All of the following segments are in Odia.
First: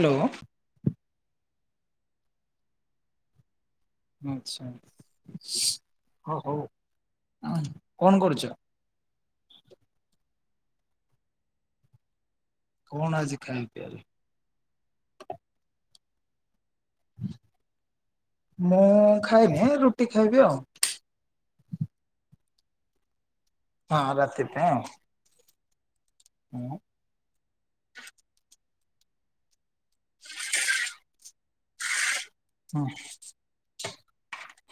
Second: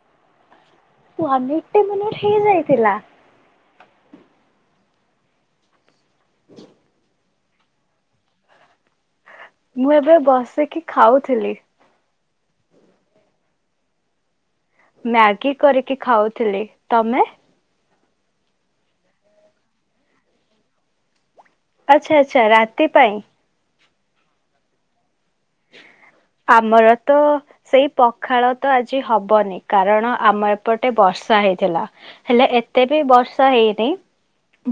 ହ୍ୟାଲୋ। ଗୋଟେ ମିନିଟ ହେଇଯାଇଥିଲା। [unintelligible] ହ ହଉ। କଣ କରୁଛ? ମୁଁ ଏବେ ବସିକି ଖାଉଥିଲି। କଣ ଆଜି ଖାଇ ପିଆରେ? ଏଇ ଖାଉଥିଲି। ତମେ? ମୁଁ ଖାଇନି ରୁଟି ଖାଇବି ଆଉ। ଆଚ୍ଛା ଆଚ୍ଛା ରାତି ପାଇଁ। ହଁ ରାତିପାଇଁ। [inaudible] ଆମର ତ ସେଇ ପଖାଳ। ତ ଆଜି ହବନି। କାରଣ ଆମ ଏପଟେ ବର୍ଷା ହେଇ ଥିଲା। ହେଲେ ହଁ ଏତେ ବି ବର୍ଷା ହେଇନି।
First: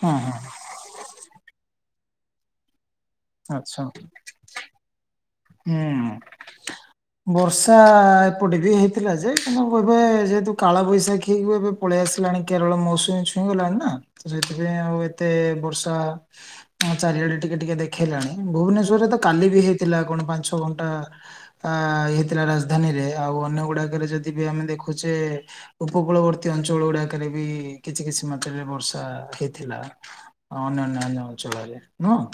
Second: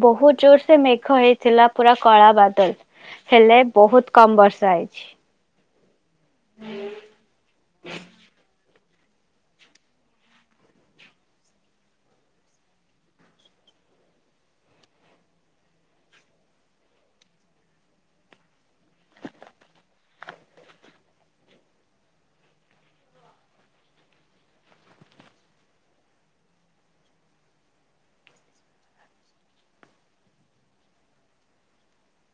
ହଁ ବହୁତ ହଁ ଜୋର ସେ ମେଘ ହେଇଥିଲା ପୁରା କଳା ବାଦଲ। ହେଲେ ଆଚ୍ଛା ବହୁତ କମ ବର୍ଷା ହେଇଛି। ହୁଁ ବର୍ଷା ଏପଟେ ବି ହେଇଥିଲା ଯେ କିନ୍ତୁ ଏବେ ଯେହେତୁ କାଳ ବୈଶାଖୀ ହେଇ ଏବେ ପଳେଇ ଆସିଲାଣି କେରଳ ମୌସୁମୀ ଛୁଇଁଗଲାଣି ନା ସେଥିପାଇଁ ଆଉ ଏତେ ବର୍ଷା ଚାରିଆଡେ ଟିକେ ଟିକେ ଦେଖ ଦେଖେଇଲାଣି ଭୁବନେଶ୍ଵରରେ ତ କାଲି ବି ହେଇଥିଲା କଣ ପାଞ୍ଚ ଛଅ ଘଣ୍ଟା ଆ ହେଇଥିଲା ରାଜଧାନୀରେ ଆଉ ଅନ୍ୟ ଗୁଡାକରେ ଯଦି ବି ଆମେ ଦେଖୁଛେ ଉପକୂଳବର୍ତ୍ତୀ ଅଞ୍ଚଳ ଗୁଡାକରେ ବି କିଛି କିଛି ମାତ୍ରାରେ ବର୍ଷା ହେଇଥିଲା ଅନ୍ୟନ୍ୟ ଅନ୍ୟ ଅଞ୍ଚଳରେ ନୁହଁ।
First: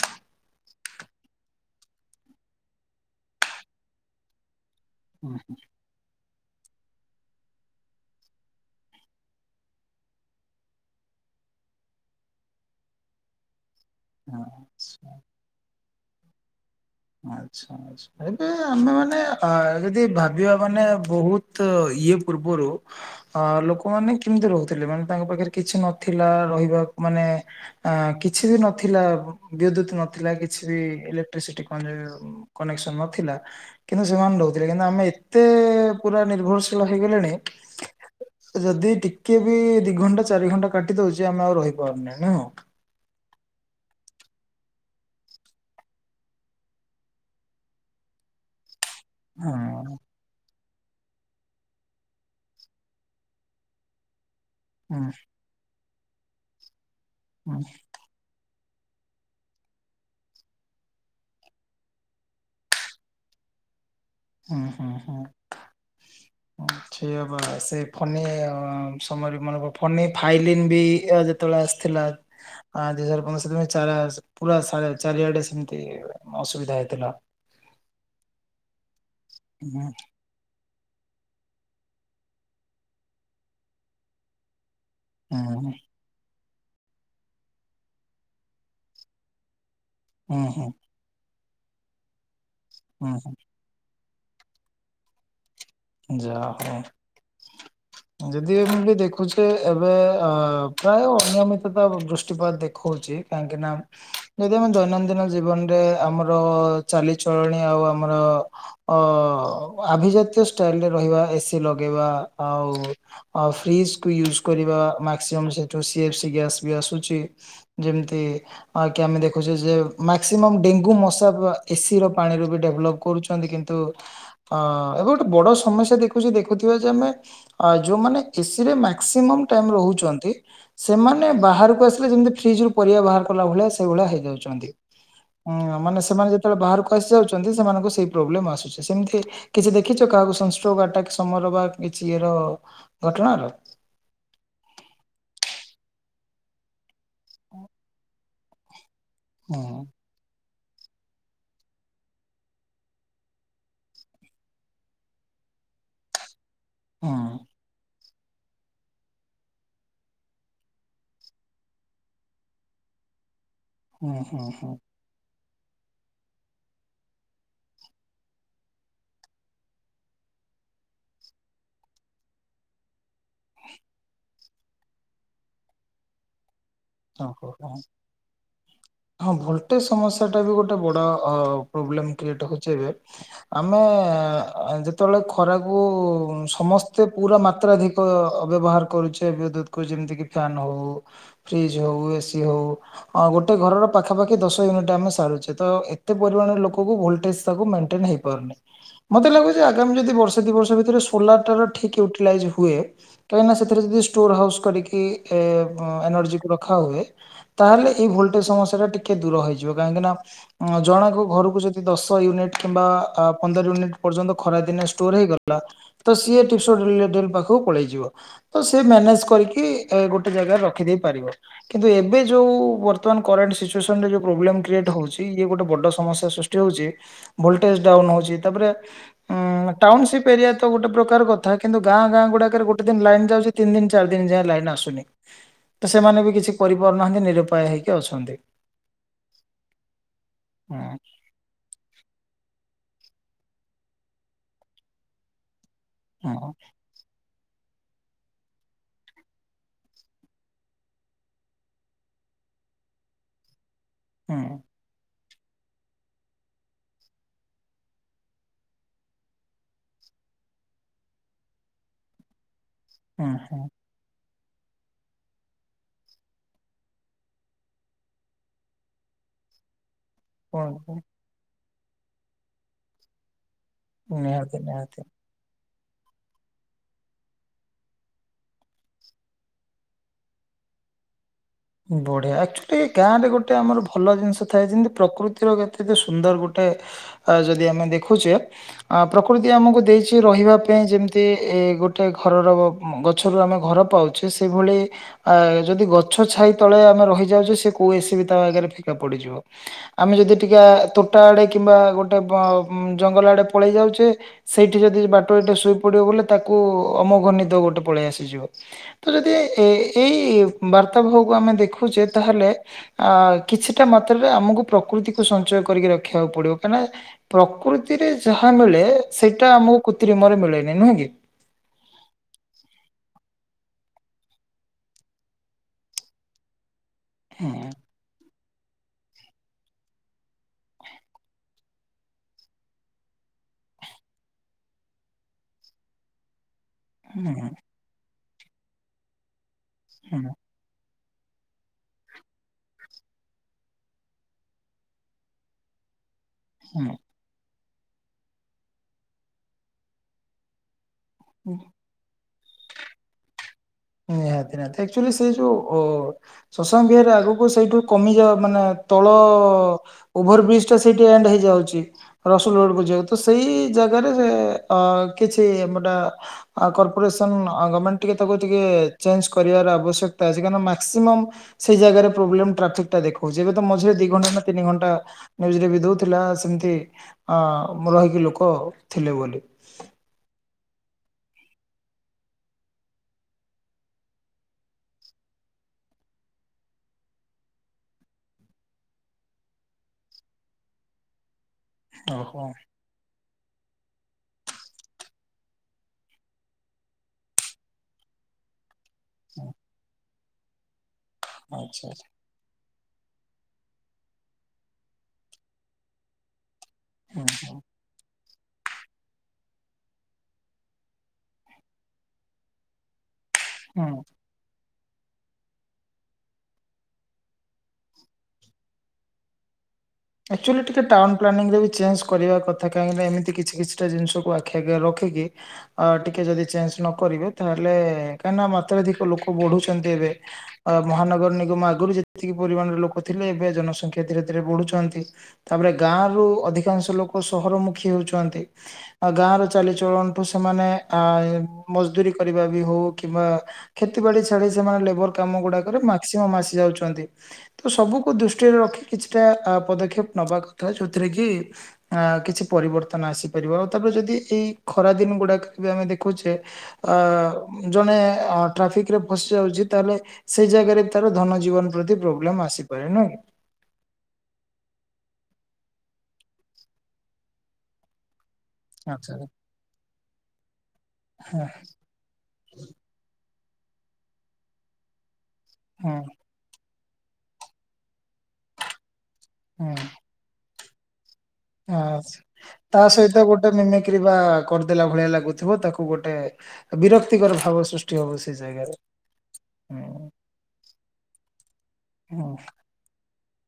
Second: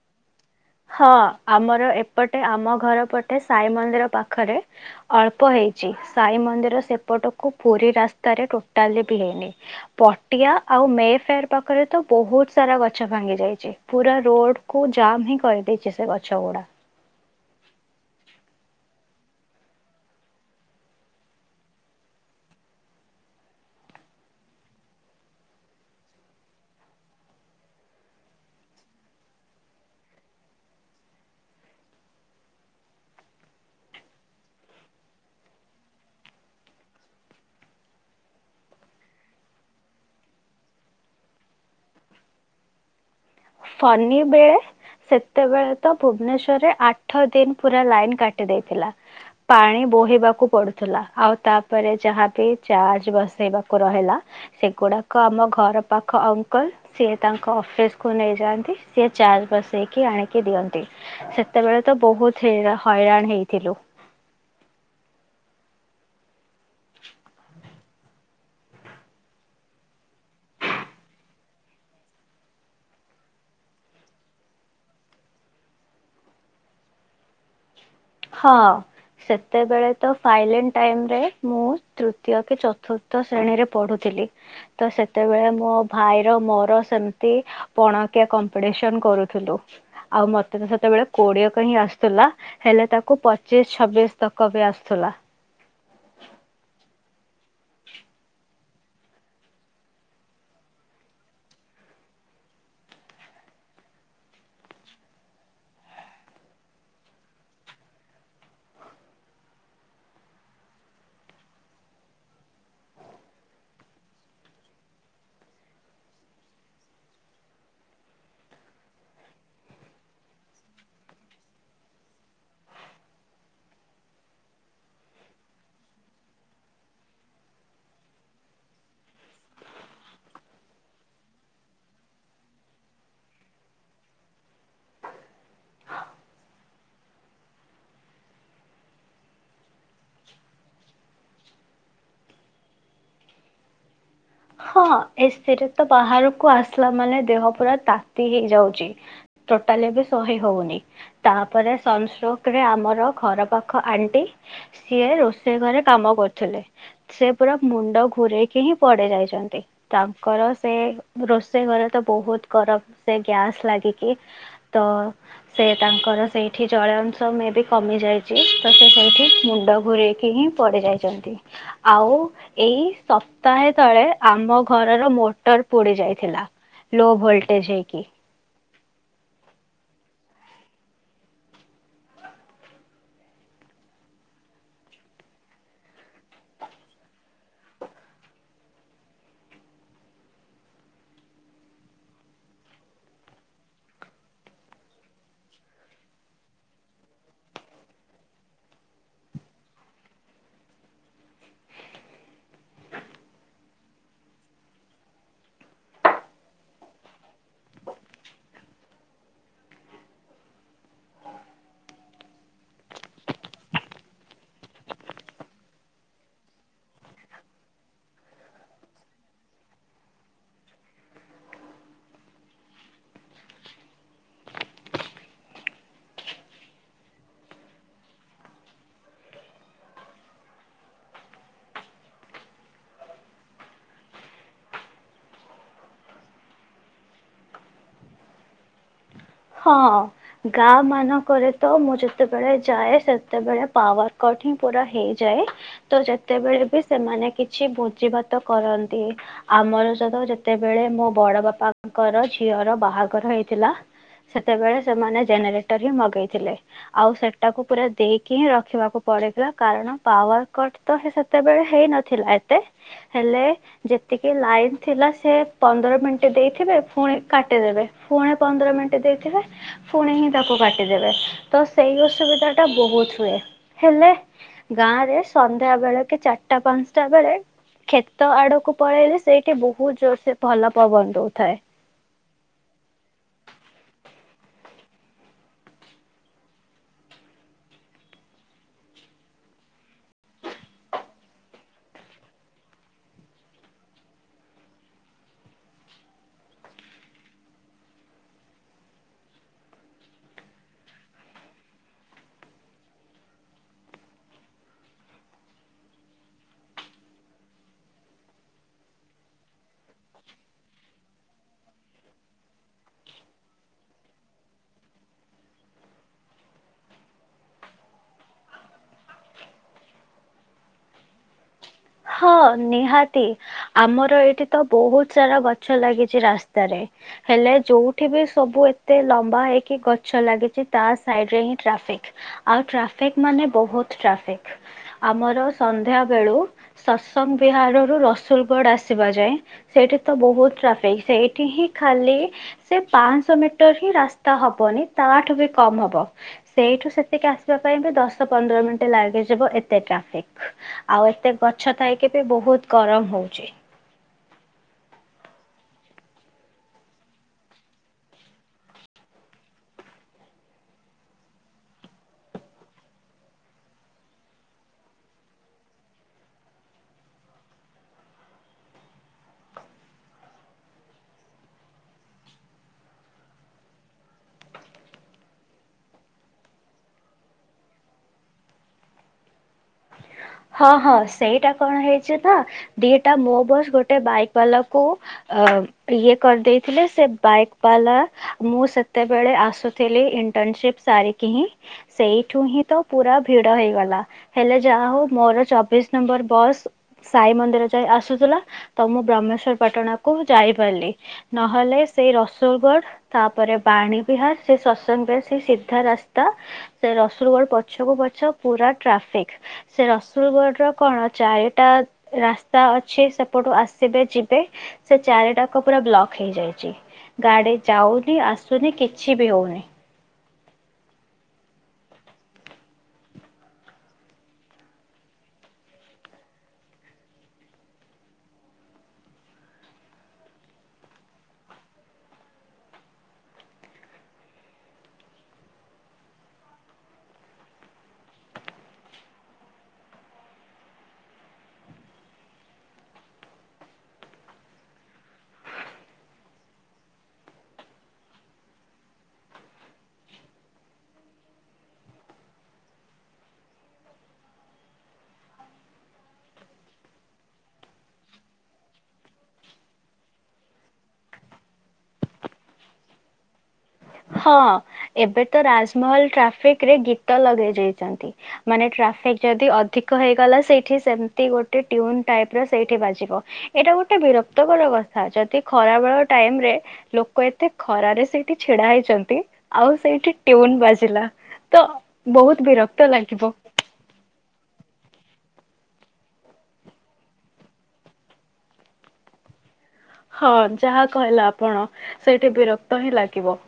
ହଁ ଆମର ଏପଟେ ଆମ ଘର ପଟେ ସାଇ ମନ୍ଦିର ପାଖରେ। ହୁଁ, ଅଳ୍ପ ହେଇଛି। ସାଇ ମନ୍ଦିର ସେପଟକୁ ପୁରୀ ରାସ୍ତାରେ ଟୋଟାଲି ବି ହେଇନି ପଟିଆ ଆଉ ମେ ଫେର ପାଖରେ ତ ବହୁତ ସାରା ଗଛ ଭାଙ୍ଗି ଯାଇଛି। ପୁରା ହୁଁ, ରୋଡ କୁ ହଁ। ଜାମ ହେ ଦେଇେ ସେ ଗଛ ଗୁଡା। ଆଚ୍ଛା ଆଛା ଏବେ ଆମେ ମାନେ ଯଦି ଭାବିବା ମାନେ ବହୁତ ଇଏ ପୂର୍ବରୁ ଅ ଲୋକମାନେ କେମିତି ରହୁଥିଲେ ମାନେ ତାଙ୍କ ପାଖରେ କିଛି ନଥିଲା ରହିବାକୁ ମାନେ କିଛି ବି ନଥିଲା ବିଦ୍ୟୁତ ନଥିଲା କିଛି ବି ଇଲେକ୍ଟ୍ରିସିଟି କନେକ୍ସନ ନଥିଲା କିନ୍ତୁ ସେମାନେ ରହୁଥିଲେ କିନ୍ତୁ ଆମେ ଏତେ ପୁରା ନିର୍ଭରଶୀଳ ହେଇଗଲେଣି ଯଦି ଟିକେ ବି ଦି ଘଣ୍ଟା ଚାରି ଘଣ୍ଟା କାଟି ଦଉଛି ଆମେ ଆଉ ରହିପାରୁନ ନୁହଁ। ଫନିିବେଳେ ସେତେବେଳେ ତ ଭୁବନେସ୍ୱର୍ ରେ ଆଠ ଦିନ ପୁରା ଲାଇନ କାଟି ଦେଇଥିଲା। ପାଣି ହଁ ବୋହିବାକୁ ପଡୁ ଥିଲା ଆଉ ତାପରେ ଯାହାବି ଚାର୍ଜ ବସେଇବାକୁ ରହିଲା ହୁଁ ସେଗୁଡାକ ଆମ ଘର ପାଖ ଅଙ୍କଲ। ସିଏ ତାଙ୍କ ହୁଁ ଅଫିସ କୁ ନେଇ ସିଏ ଚାର୍ ବସେଇକି ଆଣିକି ଦିଅନ୍ତି ସେତେବେଳେ ତ ବହୁତ ହଇରାଣ ହେଇଥିଲୁ। ହୁଁ ହୁଁ ହୁଁ ଠିକ ବା ସେ ଫନି ସମୟରେ ମ ଫନି ଫାଇଲି ବି ଯେତେବେଳେ ଆସିଥିଲା ଦୁଇ ହଜାର ପନ୍ଦରିନାର ପୁରା ଚାରିଆଡେ ସେମିତି ଅସୁବିଧା ହେଇଥିଲା। ହଁ। ହୁଁ ସେତେବେଳେ ତ ଫାଇଲେଣ୍ଡ ଟାଇମରେ ମୁଁ ତୃତୀୟ କି ଚତୁର୍ଥ ଶ୍ରେଣୀରେ ପଢୁଥିଲି। ତ ସେତେବେଳେ ମୋ ଭାଇର ମୋ ସେମତି ପଣକିଆ କମ୍ପିଟିସନ କରୁଥିଲୁ। ଆଉ ହୁଁ ମତେ ତ ହୁଁ ସେତେବେଳେ କୋଡିଏ ସେଥି ପାଇଁ ଆସୁଥିଲା ହେଲେ ହୁଁ କୁ ପଚିଶ ଛବିଶ ତକ ବି ଆସୁଥିଲା। ଯା ହୋଉ ଯଦି ଏମ ବି ଦେଖୁଛେ ଏବେ ଅ ପ୍ରାୟ ଅନିୟମିତତା ବୃଷ୍ଟିପାତ ଦେଖଉଛି କାହିଁକି ନା ଯଦି ଆମେ ଦୈନନ୍ଦିନ ଜୀବନରେ ଆମର ଚାଲିଚଳଣି ଆଉ ଆମର ଆମର ଆଭିଜାତୀୟ ଷ୍ଟାଇଲରେ ରହିବା ଏସି ଲଗେଇବା ଆଉ ଫ୍ରିଜ କୁ ୟୁଜ କରିବା ମକ୍ସିମମ ସିଏଫସି ଗ୍ୟାସ୍ ବି ଆସୁଛି ଯେମତି କି ଆମେ ଦେଖୁଛେ ଯେ ମାକ୍ସିମମ୍ ଡେଙ୍ଗୁ ମଶା ଏସି ର ପାଣିରୁ ବି ଡେଭଲପ୍ କରୁଛନ୍ତି କିନ୍ତୁ ବଡ ସମସ୍ୟା ଦେଖୁଛନ୍ତି ଦେଖୁିଥିବେ ଯେ ଆମେ ଯୋଉମାନେ ଏସି ରେ ମାକ୍ସିମମ ଟାଇମ୍ ରହୁଛନ୍ତି ସେମାନେ ବାହାରକୁ ଆସିଲେ ଯେମତି ଫ୍ରିଜ ରୁ ପରିବା ବାହାର କଲା ଭଳିଆ ସେଇ ଭଳିଆ ହେଇଯାଉଛନ୍ତି ମାନେ ସେମାନେ ଯେତେବେଳେ ବାହାରକୁ ଆସି ଯାଉଛନ୍ତି ସେମାନଙ୍କୁ ସେଇ ପ୍ରୋବ୍ଲେ ସେମିତି ଆସୁଛି। ଦେଖିଛ କାହାକୁ ସଂସଟ୍ରୋକ ଆଟାକ ସମୟର ବା କିଛି ଇର ଘଟଣାର। ହଁ ଏଥିରେ ତ ବାହାରକୁ ଆସିଲା ମାନେ ଦେହ ପୁରା ତା ତି ହେଇଯାଉଛି। ହୁଁ ଟୋଟାଲ ଏବେ ଶହେ ହଉନି ତାପରେ ସନଷ୍ଟୋକ୍ ରେ ଆମର ଘର ପାଖ ଆଣ୍ଟି ସିଏ ରୋଷେଇ ଘରେ କାମ କରୁଥିଲେ ହୁଁ ସେ ପୁରା ମୁଣ୍ଡକୁ ଘୁରେଇକି ହିଁ ପଡି ଯାଇଛନ୍ତି। ତାଙ୍କର ସେ ରୋଷେଇ ଘରେ ତ ବହୁତ ଗରମ ସେ ଗ୍ୟାସ୍ ଲାଗିକି ହୁଁ ହୁଁ ହୁଁ ତ ସେ ତାଙ୍କର ସେଇଠି ଜଳୀୟ ଅଂଶ ମେ ବି କମିଯାଇଛି ତ ସେ ସେଇଠି ମୁଣ୍ଡ ଘୁରୋଇକି ହିଁ ପଡ଼ିଯାଇଛନ୍ତି ଆଉ ଏଇ ସପ୍ତାହେ ତଳେ ଆମ ଘରର ମୋଟର ପୋଡି ଯାଇଥିଲା। ଲୋ ଓହୋ। ଭୋଲଟେଜ ହେଇକି। ହଁ ଭୋଲଟେଜ ସମସ୍ୟା ଟା ବି ଗୋଟେ ବଡ ପ୍ରୋବ୍ଲେମ କ୍ରିଏଟ ହଉଛି ଏବେ ଆମେ ଯେତେବେଳେ ଖରାକୁ ସମସ୍ତେ ପୁରା ମାତ୍ରାଧିକ ବ୍ୟବହାର କରୁଛେ ବିଦ୍ୟୁତକୁ ଯେମିତିକି ଫ୍ୟାନ୍ ହୋଉ ଫ୍ରିଜ୍ ହୋଉ ଏସିି ହଉ ଗୋଟେ ଘରର ପାଖାପାଖି ଦଶ ୟୁନିଟ୍ ଆମେ ସାରୁଛେ ତ ଏତେ ପରିମାଣରେ ଲୋକଙ୍କୁ ଭୋଲ୍ଟେଜ୍ ତାକୁ ମେଣ୍ଟେନ ହେଇପାରୁନି ମୋତେ ଲାଗୁଛି ଆଗାମୀ ଯଦି ବର୍ଷେ ଦୁଇ ବର୍ଷ ଭିତରେ ସୋଲାରଟାର ଠିକ୍ ୟୁଟିଲାଇଜ୍ ହୁଏ କାହିଁକିନା ସେଥିରେ ଯଦି ଷ୍ଟୋର ହାଉସ୍ କରିକି ଏନୋର୍ଜି ରଖା ହୁଏ ତାହେଲେ ଏଇ ଭୋଲଟେଜ ସମସ୍ୟା ଟା ଟିକେ ଦୂର ହେଇଯିବ କାହିଁକି ନା ଜଣଙ୍କ ଘରକୁ ଯଦି ଦଶ ୟୁନିଟ କିମ୍ବା ପନ୍ଦର ୟୁନିଟ ପର୍ଯ୍ୟନ୍ତ ଖରା ଦିନେ ଷ୍ଟୋର ହେଇଗଲା ତ ସିଏ ପାଖକୁ ପଳେଇଯିବ ତ ସିଏ ମ୍ୟାନେଜ କରିକି ଗୋଟେ ଜାଗାରେ ରଖିଦେଇ ପାରିବ। କିନ୍ତୁ ଏବେ ଯୋଉ ବର୍ତ୍ତମାନ କରେଣ୍ଟ ସିଚୁଏନରେ ପ୍ରୋବ୍ଲେ୍ରଏଟ ହଉଛି ଇଏ ଗୋଟେ ବ ସମସ୍ୟା ସୃଷ୍ଟି ହଉଛି ଭୋଲଟେଜ ଡାଉନ ହଉଛି ତାପରେ ଉ ଟାଉନସିପ୍ ଏରିଆ ତ ଗୋଟେ ପ୍ରକାର କଥା କିନ୍ତୁ ଗାଁ ଗାଁ ଗୁଡାକରେ ଗୋଟେ ଦିନ ଲାଇନ୍ ଯାଉଛି ତିନି ଦିନ ଚାର ଦିନ ଯାଏ ଲାଇନ ଆସୁନି ତ ସେମାନେ ବି କିଛି କରିପାରୁନାହାନ୍ତି ନିରୁପାୟ ହେଇକି ଅଛନ୍ତି। ହଁ ଗାଁ ହୁଁ ମାନଙ୍କରେ ତ ମୁଁ ଯେ ତେବେଳେ ଯାଏ ସେତେବେଳେ ପାୱାର କଟ ହିଁ ପୁରା ହେଇଯାଏ। ତ ହୁଁ ଯେତେବେଳେ ବି ସେମାନେ କିଛି ଭୋଜି ଭାତ କରନ୍ତି, ଆମର ସେ ଯେତେବେଳେ ମୋ ବଡ ବାପାଙ୍କର ଝିଅର ବାହାଘର ହେଇଥିଲା ହୁଁ ସେତେବେଳେ ସେମାନେ ଜେନେରେଟର ହିଁ ମଗେଇଥିଲେ ଆଉ ସେଟାକୁ ପୁରା ଦେଇକି ହିଁ ରଖିବାକୁ ପଡ଼ିଥିଲା କାରଣ ପାୱାର କଟ୍ ତ ସେତେବେଳେ ହେଇନଥିଲା ଏତେ ହୁଁ ହେଲେ ହୁଁ ଯେତିକି କି ଲାଇନ ଥିଲା ସେ ପନ୍ଦର ମିନିଟ୍ ଦେଇଥିବେ ପୁଣି କାଟିଦେବେ ପୁଣି ପନ୍ଦର ମିନିଟ୍ ଦେଇଥିବେ ପୁଣି ହିଁ ତାକୁ କୁହନ୍ତୁ କାଟିଦେବେ। ତ ସେଇ ଅସୁବିଧା ଟା ବହୁତ ହୁଏ। ହେଲେ ନିହାତି ନିହାତି। ଗାଁରେ ସ ସନ୍ଧ୍ୟା ବେଳେ କି ଚାରିଟା ପାଞ୍ଚଟା ବେଳେ କ୍ଷେତ ଆଡକୁ ପଳେଇଲେ ସେଇଠି ବହୁତ ଜୋର ସେ ଭଲ ପବନ ଦଉଥାଏ। ବଢିଆ ଆକ୍ଚୁଆଲି ଗାଁରେ ଗୋଟେ ଆମର ଭଲ ଜିନିଷ ଥାଏ ଯେମତି ପ୍ରକୃତିର କେତେ ସୁନ୍ଦର ଗୋଟେ ଯଦି ଆମେ ଦେଖୁଛେ, ପ୍ରକୃତି ଆମକୁ ଦେଇଛି ରହିବା ପାଇଁ ଯେମିତି ଏ ଗୋଟେ ଘରର ଗଛରୁ ଆମେ ଘର ପାଉଛେ ସେଇଭଳି ଯଦି ଗଛ ଛାଇ ତଳେ ଆମେ ରହିଯାଉଛେ ସେ କୋ ଆସ ବି ତା ଆଗରେ ଫିକା ପଡିଯିବ ଆମେ ଯଦି ଟିକେ ତୋଟା ଆଡେ କିମ୍ବା ଗୋଟେ ଜଙ୍ଗଲ ଆଡେ ପଳେଇ ଯାଉଛେ ସେଇଠି ଯଦି ବାଟ ଏଟେ ଶୋଇ ପଡିବ ବୋଲେ ତାକୁ ଅମଘନିତ ଗୋଟେ ପଳେଇ ଆସିଯିବ ତ ଯଦି ଏଇ ବାର୍ତା ବ ଆମେ ଦେଖୁଛେ ତାହେଲେ ଆ କିଛିଟା ମାତ୍ରାରେ ଆମକୁ ପ୍ରକୃତିକୁ ସଞ୍ଚୟ କରିକି ରଖିବାକୁ ପଡିବ କାହିଁକିନା ପ୍ରକୃତିରେ ଯାହା ମିଳେ ସେଇଟା ଆମକୁ କୃତ୍ରିମରେ ମିଳେନି ନୁହେଁ କି? ହଁ ନିହାତି ଆମର ଏଇଠି ତ ବହୁତ ସାରା ଗଛ ଲାଗିଛି ରାସ୍ତାରେ ହେଲେ ହୁଁ ଯୋଉଠି ବି ସବୁ ଏତେ ଲମ୍ବା ହେଇକି ଗଛ ଲାଗିଛି, ତା ସାଇଡରେ ଟ୍ରାଫିକ ଆଉ ଟ୍ରାଫିକ ମାନେ ବହୁତ ଟ୍ରାିକ ଆମର ସନ୍ଧ୍ୟା ବେଳୁ ସସଙ୍ଗ ବିହାରରୁ ର ସଲଗଡ ଆସିବା ଯାଏ। ସେଇଠି ତ ହୁଁ ବହୁତ ଟ୍ରାଫିକ୍ ସେଇଠି ହିଁ ଖାଲି ସେ ପାଞ୍ଚଶହ ମିଟର ହିଁ ରାସ୍ତା ହେବନି ତାଠୁ ବି କମ ହେବ ହୁଁ ସେଇଠୁ ହୁଁ ସେତିକି ଆସ ପାଇଁ ଦଶ ପନ୍ଦର ମିନିଟ ଲାଗିଯିବ ଏତେ ଟ୍ରାଫିକ ଆଉ ଏତେ ଗଛଥାଏ କେବେ ବହୁତ ଗରମ ହଉଛି। ନିହାତି ନିହାତି ଆକ୍ଚୁଆଲି ସେ ଯୋଉ ସସଙ୍ଗ ବିହରେ ଆଗକୁ ସେଇଠୁ କମିଯାଉ ମାନେ ତଳ ଓଭର ବ୍ରିଜ ଟା ସେଇଠି ଏଣ୍ଡ ହେଇଯାଉଛି, ରସୁଲ ରୋଡ କୁ ଯାଉ ତ ସେଇ ଜାଗାରେ ସେ କିଛିମୋଟା କର୍ପୋରେସନ ଗଭର୍ଣମେଣ୍ଟ ଟିକେ ତାକୁ ଟିକେ ଚଞ୍ କରିବାର ଆବଶ୍ୟକତା ଅଛି କ ମାସିମ ସେଇ ଜ ପ୍ରବ୍ଲେ୍ରାିକା ଦେଖଛି ଏବେ ତ ମଝିରେ ଦି ଘଣ୍ଟା ନା ତିନି ଘଣ୍ଟାଜରେ ବି ଦଉଥିଲା ସେମିତି ରହିକି ଲୋକ ଥିଲେ ବୋଲି ହଁ ହଁ ସେଇଟା କଣ ହେଇଛି ନା ଦିଟା ମୋ ବସ୍ ଗୋଟେ ବାଇକ୍ ବାଲାକୁ ଇଏ କରିଦେଇଥିଲେ ସେ ବାଇକ୍ ବାଲା ମୁଁ ସେତେବେଳେ ଆସୁଥିଲି ଇଣ୍ଟର୍ନସିପ ସାରିକି ହିଁ ସେଇଠୁ ଓହୋ ହିଁ ତ ପୁରା ଭିଡ ହେଇଗଲା ହେଲେ ଯାହା ହଉ। ମୋର ଚବିଶ ନମ୍ବର ବସ୍ ସାଇ ମନ୍ଦିର ଯାଇ ଆସୁଥିଲ। ତ ମୁ ବ୍ରହ୍ମେଶ୍ୱର ପାଟଣା କ ମୁଁ ଯାଇପାରିଲି। ନହେଲେ ଆଚ୍ଛା ଆଚ୍ଛା ସେଇ ରସୋଲଗଡ ତାପରେ ବାଣୀ ବିହାର ସେ ସସଙ୍ଗବିହାର ସେ ସିଧା ରାସ୍ତା। ସେ ହୁଁ ରସୁ ଗୋଡ ହୁଁ ପଛକୁ ପଛ ପୁରା ଟ୍ରାଫିକ ସେ ରସୁଲଗଡ଼ ର କଣ ଚାରିଟା ରାସ୍ତା ଅଛି ସେ ଏପଟୁ ହୁଁ ଆସିବେ ଯିବେ ସେ ଚାରିଟାକ ପୁରା ବ୍ଲକ୍ ହେଇଯାଇଛି ଗାଡି ଯାଉନି ଆସୁନି କିଛି ବି ହଉନି। ଆକ୍ଚୁଆଲି ଟିକେ ଟାଉନ ପ୍ଲାନିଂରେ ବି ଚେଞ୍ଜ କରିବା କଥା କାହିଁକିନା ଏମିତି କିଛି କିଛିଟା ଜିନିଷକୁ ଆଖି ଆଗରେ ରଖିକି ଟିକେ ଯଦି ଚେଞ୍ଜ ନ କରିବେ ତାହେଲେ କାହିଁକି ନା ମାତ୍ରାଧିକ ଲୋକ ବଢୁଛନ୍ତି ଏବେ ମହାନଗର ନିଗମ ଆଗରୁ ଯେତିକି ପରିମାଣର ଲୋକ ଥିଲେ ଏବେ ଜନସଂଖ୍ୟା ଧୀରେ ଧୀରେ ବଢୁଛନ୍ତି। ତାପରେ ଗାଁ ରୁ ଅଧିକାଂଶ ଲୋକ ସହରମୁଖୀ ହଉଛନ୍ତି ଗାଁ ର ଚାଲିଚଳନଠୁ ସେମାନେ ଆ ମଜଦୁରୀ କରିବା ବି ହଉ କିମ୍ବା ଖେତ ବାଡି ଛାଡି ସେମାନେ ଲେବର କାମ ଗୁଡାକରେ ମାକ୍ସିମମ୍ ଆସି ଯାଉଛନ୍ତି ତ ସବୁକୁ ଦୃଷ୍ଟିରେ ରଖି କିଛିଟା ପଦେପ ପଦକ୍ଷେପ ନବା କଥା ଯୋଉଥିରେ କି ଆ କିଛି ପରିବର୍ତ୍ତନ ଆସିପାରିବ ଆଉ ତାପରେ ଯଦି ଏଇ ଖରା ଦିନ ଗୁଡାକ ବି ଆମେ ଦେଖୁଛେ ଅ ଜଣେ ଟ୍ରାଫିକ ରେ ଫସି ଯାଉଛି ତାହେଲେ ସେଇ ଜାଗାରେ ତାର ଧନ ଜୀବନ ପ୍ରତି ପ୍ରୋବ୍ଲେମ ଆସିପାରେ ନାହି। ହଁ ଏବେ ତ ରାଜମହଲ ଟ୍ରାଫିକ ରେ ଗୀତ ଲଗେଇ ଯାଇଛନ୍ତି। ମାନେ ଆଚ୍ଛା। ଟ୍ରାଫିକ ଯଦି ଅଧିକ ହେଇଗଲା ସେଇଠି ସେମିତି ହଁ ଗୋଟେ ଟନ ଟାଇପ ର ସେଇଠି ବାଜିବ ଏଇଟା ଗୋଟେ ବିରକ୍ତକର ଅବସ୍ଥା ଯଦି ହଁ ଖରାବେଳ ଟାଇମ ରେ ଲୋକ ଏତେ ଖରାରେ ସେଇଠି ଛିଡା ହେଇଛି। ଛନ୍ତି ଆଉ ସେଇଠି ଟ୍ୟୁନ ବାସ ଜିଲ୍ଲା ଆ ତା ସହିତ ଗୋଟେ ମିମିକିରି ବା। କରିଦେଲା ଭଳିଆ ଲାଗୁଥିବ ତାକୁ ଗୋଟେ ବିରକ୍ତିକର ଭାବ ସୃଷ୍ଟି ହବ ସେ ଜାଗାରେ। ହୁଁ ହଁ ଯାହା କହିଲା ଆପଣ ହୁଁ। ସେଇଠି ବିରକ୍ତ ହିଁ ଲା। ଗିବ।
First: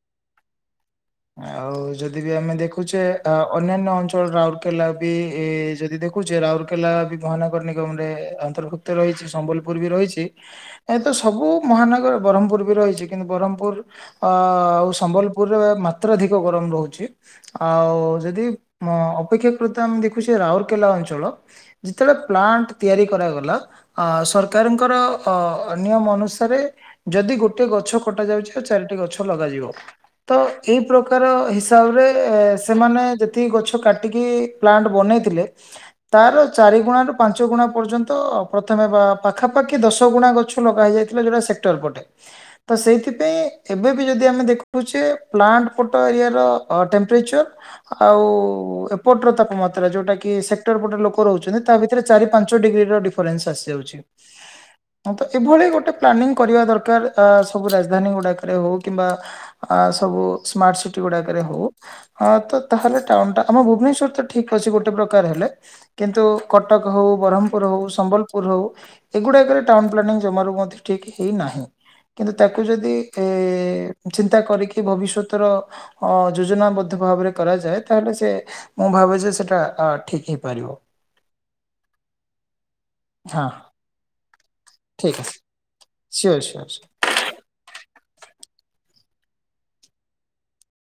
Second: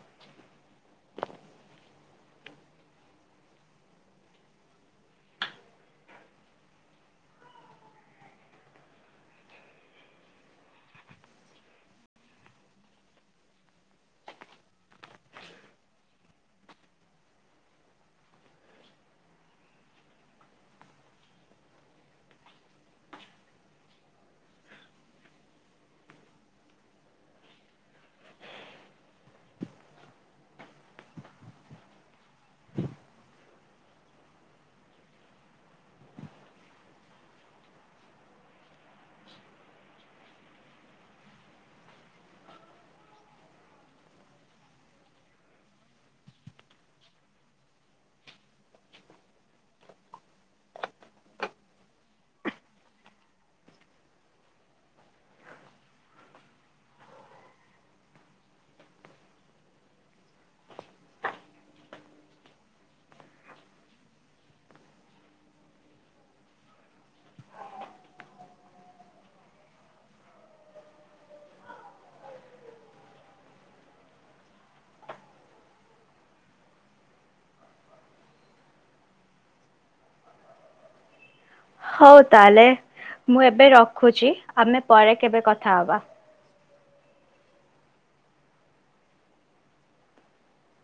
ଆଉ ଯଦି ବି ଆମେ ଦେଖୁଛେ ଆ ଅନ୍ୟାନ୍ୟ ଅଞ୍ଚଳ ରାଉରକେଲା ବି ଇ ଯଦି ଦେଖୁଛେ ରାଉରକେଲା ବି ମହାନଗର ନିଗମରେ ଅନ୍ତର୍ଭୁକ୍ତ ରହିଛି ସମ୍ବଲପୁର ବି ରହିଛି ଏ ତ ସବୁ ମହାନଗର ବ୍ରହ୍ମପୁର ବି ରହିଛି କିନ୍ତୁ ବ୍ରହ୍ମପୁର ଅ ଆଉ ସମ୍ବଲପୁରରେ ମା। ମାତ୍ରାଧିକ ଗରମ ରହୁଛି ଆଉ ଯଦି ମ ଅପେକ୍ଷାକୃତ ଆମେ ଦେଖୁଛେ ରାଉରକେଲା ଅଞ୍ଚଳ ଯେତେବେଳେ ପ୍ଲାଣ୍ଟ ତିଆରି କରାଗଲା ଆ ସରକାରଙ୍କର ଅ ନିୟମ ଅନୁସାରେ ଯଦି ଗୋଟେ ଗଛ କଟାଯାଉଛି ଆଉ ଚାରିଟି ଗଛ ଲଗାଯିବ ତ। ଏହି ପ୍ରକାର ହିସାବରେ ଏ ସେମାନେ ଯେତିକି ଗଛ କାଟିକି ପ୍ଲାଣ୍ଟ ବନେଇଥିଲେ ତାର ଚାରିଗୁଣାରୁ ପାଞ୍ଚ ଗୁଣା ପର୍ଯ୍ୟନ୍ତ ପ୍ରଥମେ ବା ପାଖାପାଖି ଦଶ ଗୁଣା ଗଛ ଲଗା ହେଯାଇଥିଲା ଯେଉଁଟା ସେକ୍ଟର ପଟେ ତ ସେଇଥିପାଇଁ ଏବେ ବି ଯଦି ଆମେ ଦେଖୁଛେ। ପ୍ଲାଣ୍ଟପଟ ଏରିଆ ର ଟେମ୍ପ୍ରଚର ଆଉ ଏପଟର ତାପମାତ୍ରା ଯୋଉଟା କି ସେକ୍ଟର ପଟ ଲୋକ ରହୁଛନ୍ତି ତା ଭିତରେ ଚାରି ପାଞ୍ଚ ଡିଗ୍ରୀ ର ଡିଫରେନ୍ସ ଆସିଯାଉଛି ତ ଏଭଳି ଗୋଟେ ପ୍ଲାନିଂ କରିବା ଦରକାର ଅ ସବୁ ରାଜଧାନୀ ଗୁଡାକରେ ହଉ କିମ୍ବା ଆ। ସବୁ ସ୍ମାର୍ଟ ସିଟି ଗୁଡ଼ାକରେ ହଉ ଅ ତ ତାହେଲେ ଟାଉନଟା ଆମ ଭୁବନେଶ୍ୱର ତ ଠିକ୍ ଅଛି ଗୋଟେ ପ୍ରକାର ହେଲେ କିନ୍ତୁ କଟକ ହଉ ବ୍ରହ୍ମପୁର ହଉ ସମ୍ବଲପୁର ହଉ ଏଗୁଡ଼ାକରେ ଟାଉନ ପ୍ଲାନିଂ ଜମାରୁ ମଧ୍ୟ ଠିକ୍ ହେଇନାହିଁ କିନ୍ତୁ ତାକୁ ଯଦି ଇ ଚିନ୍ତା କରିକି। ଭବିଷ୍ୟତର ଅ ଯୋଜନାବଦ୍ଧ ଭାବରେ କରାଯାଏ ତାହେଲେ ସେ ମୁଁ ଭାବେ ଯେ ସେଟା ଠିକ ହେଇପାରିବ। ହଉ ତାହଲେ ହଁ ମୁଁ ଏବେ ରଖୁଛି ଆମେ ପରେ ଠିକ ଅଛି କେବେ କଥା ହବା। Sure sure.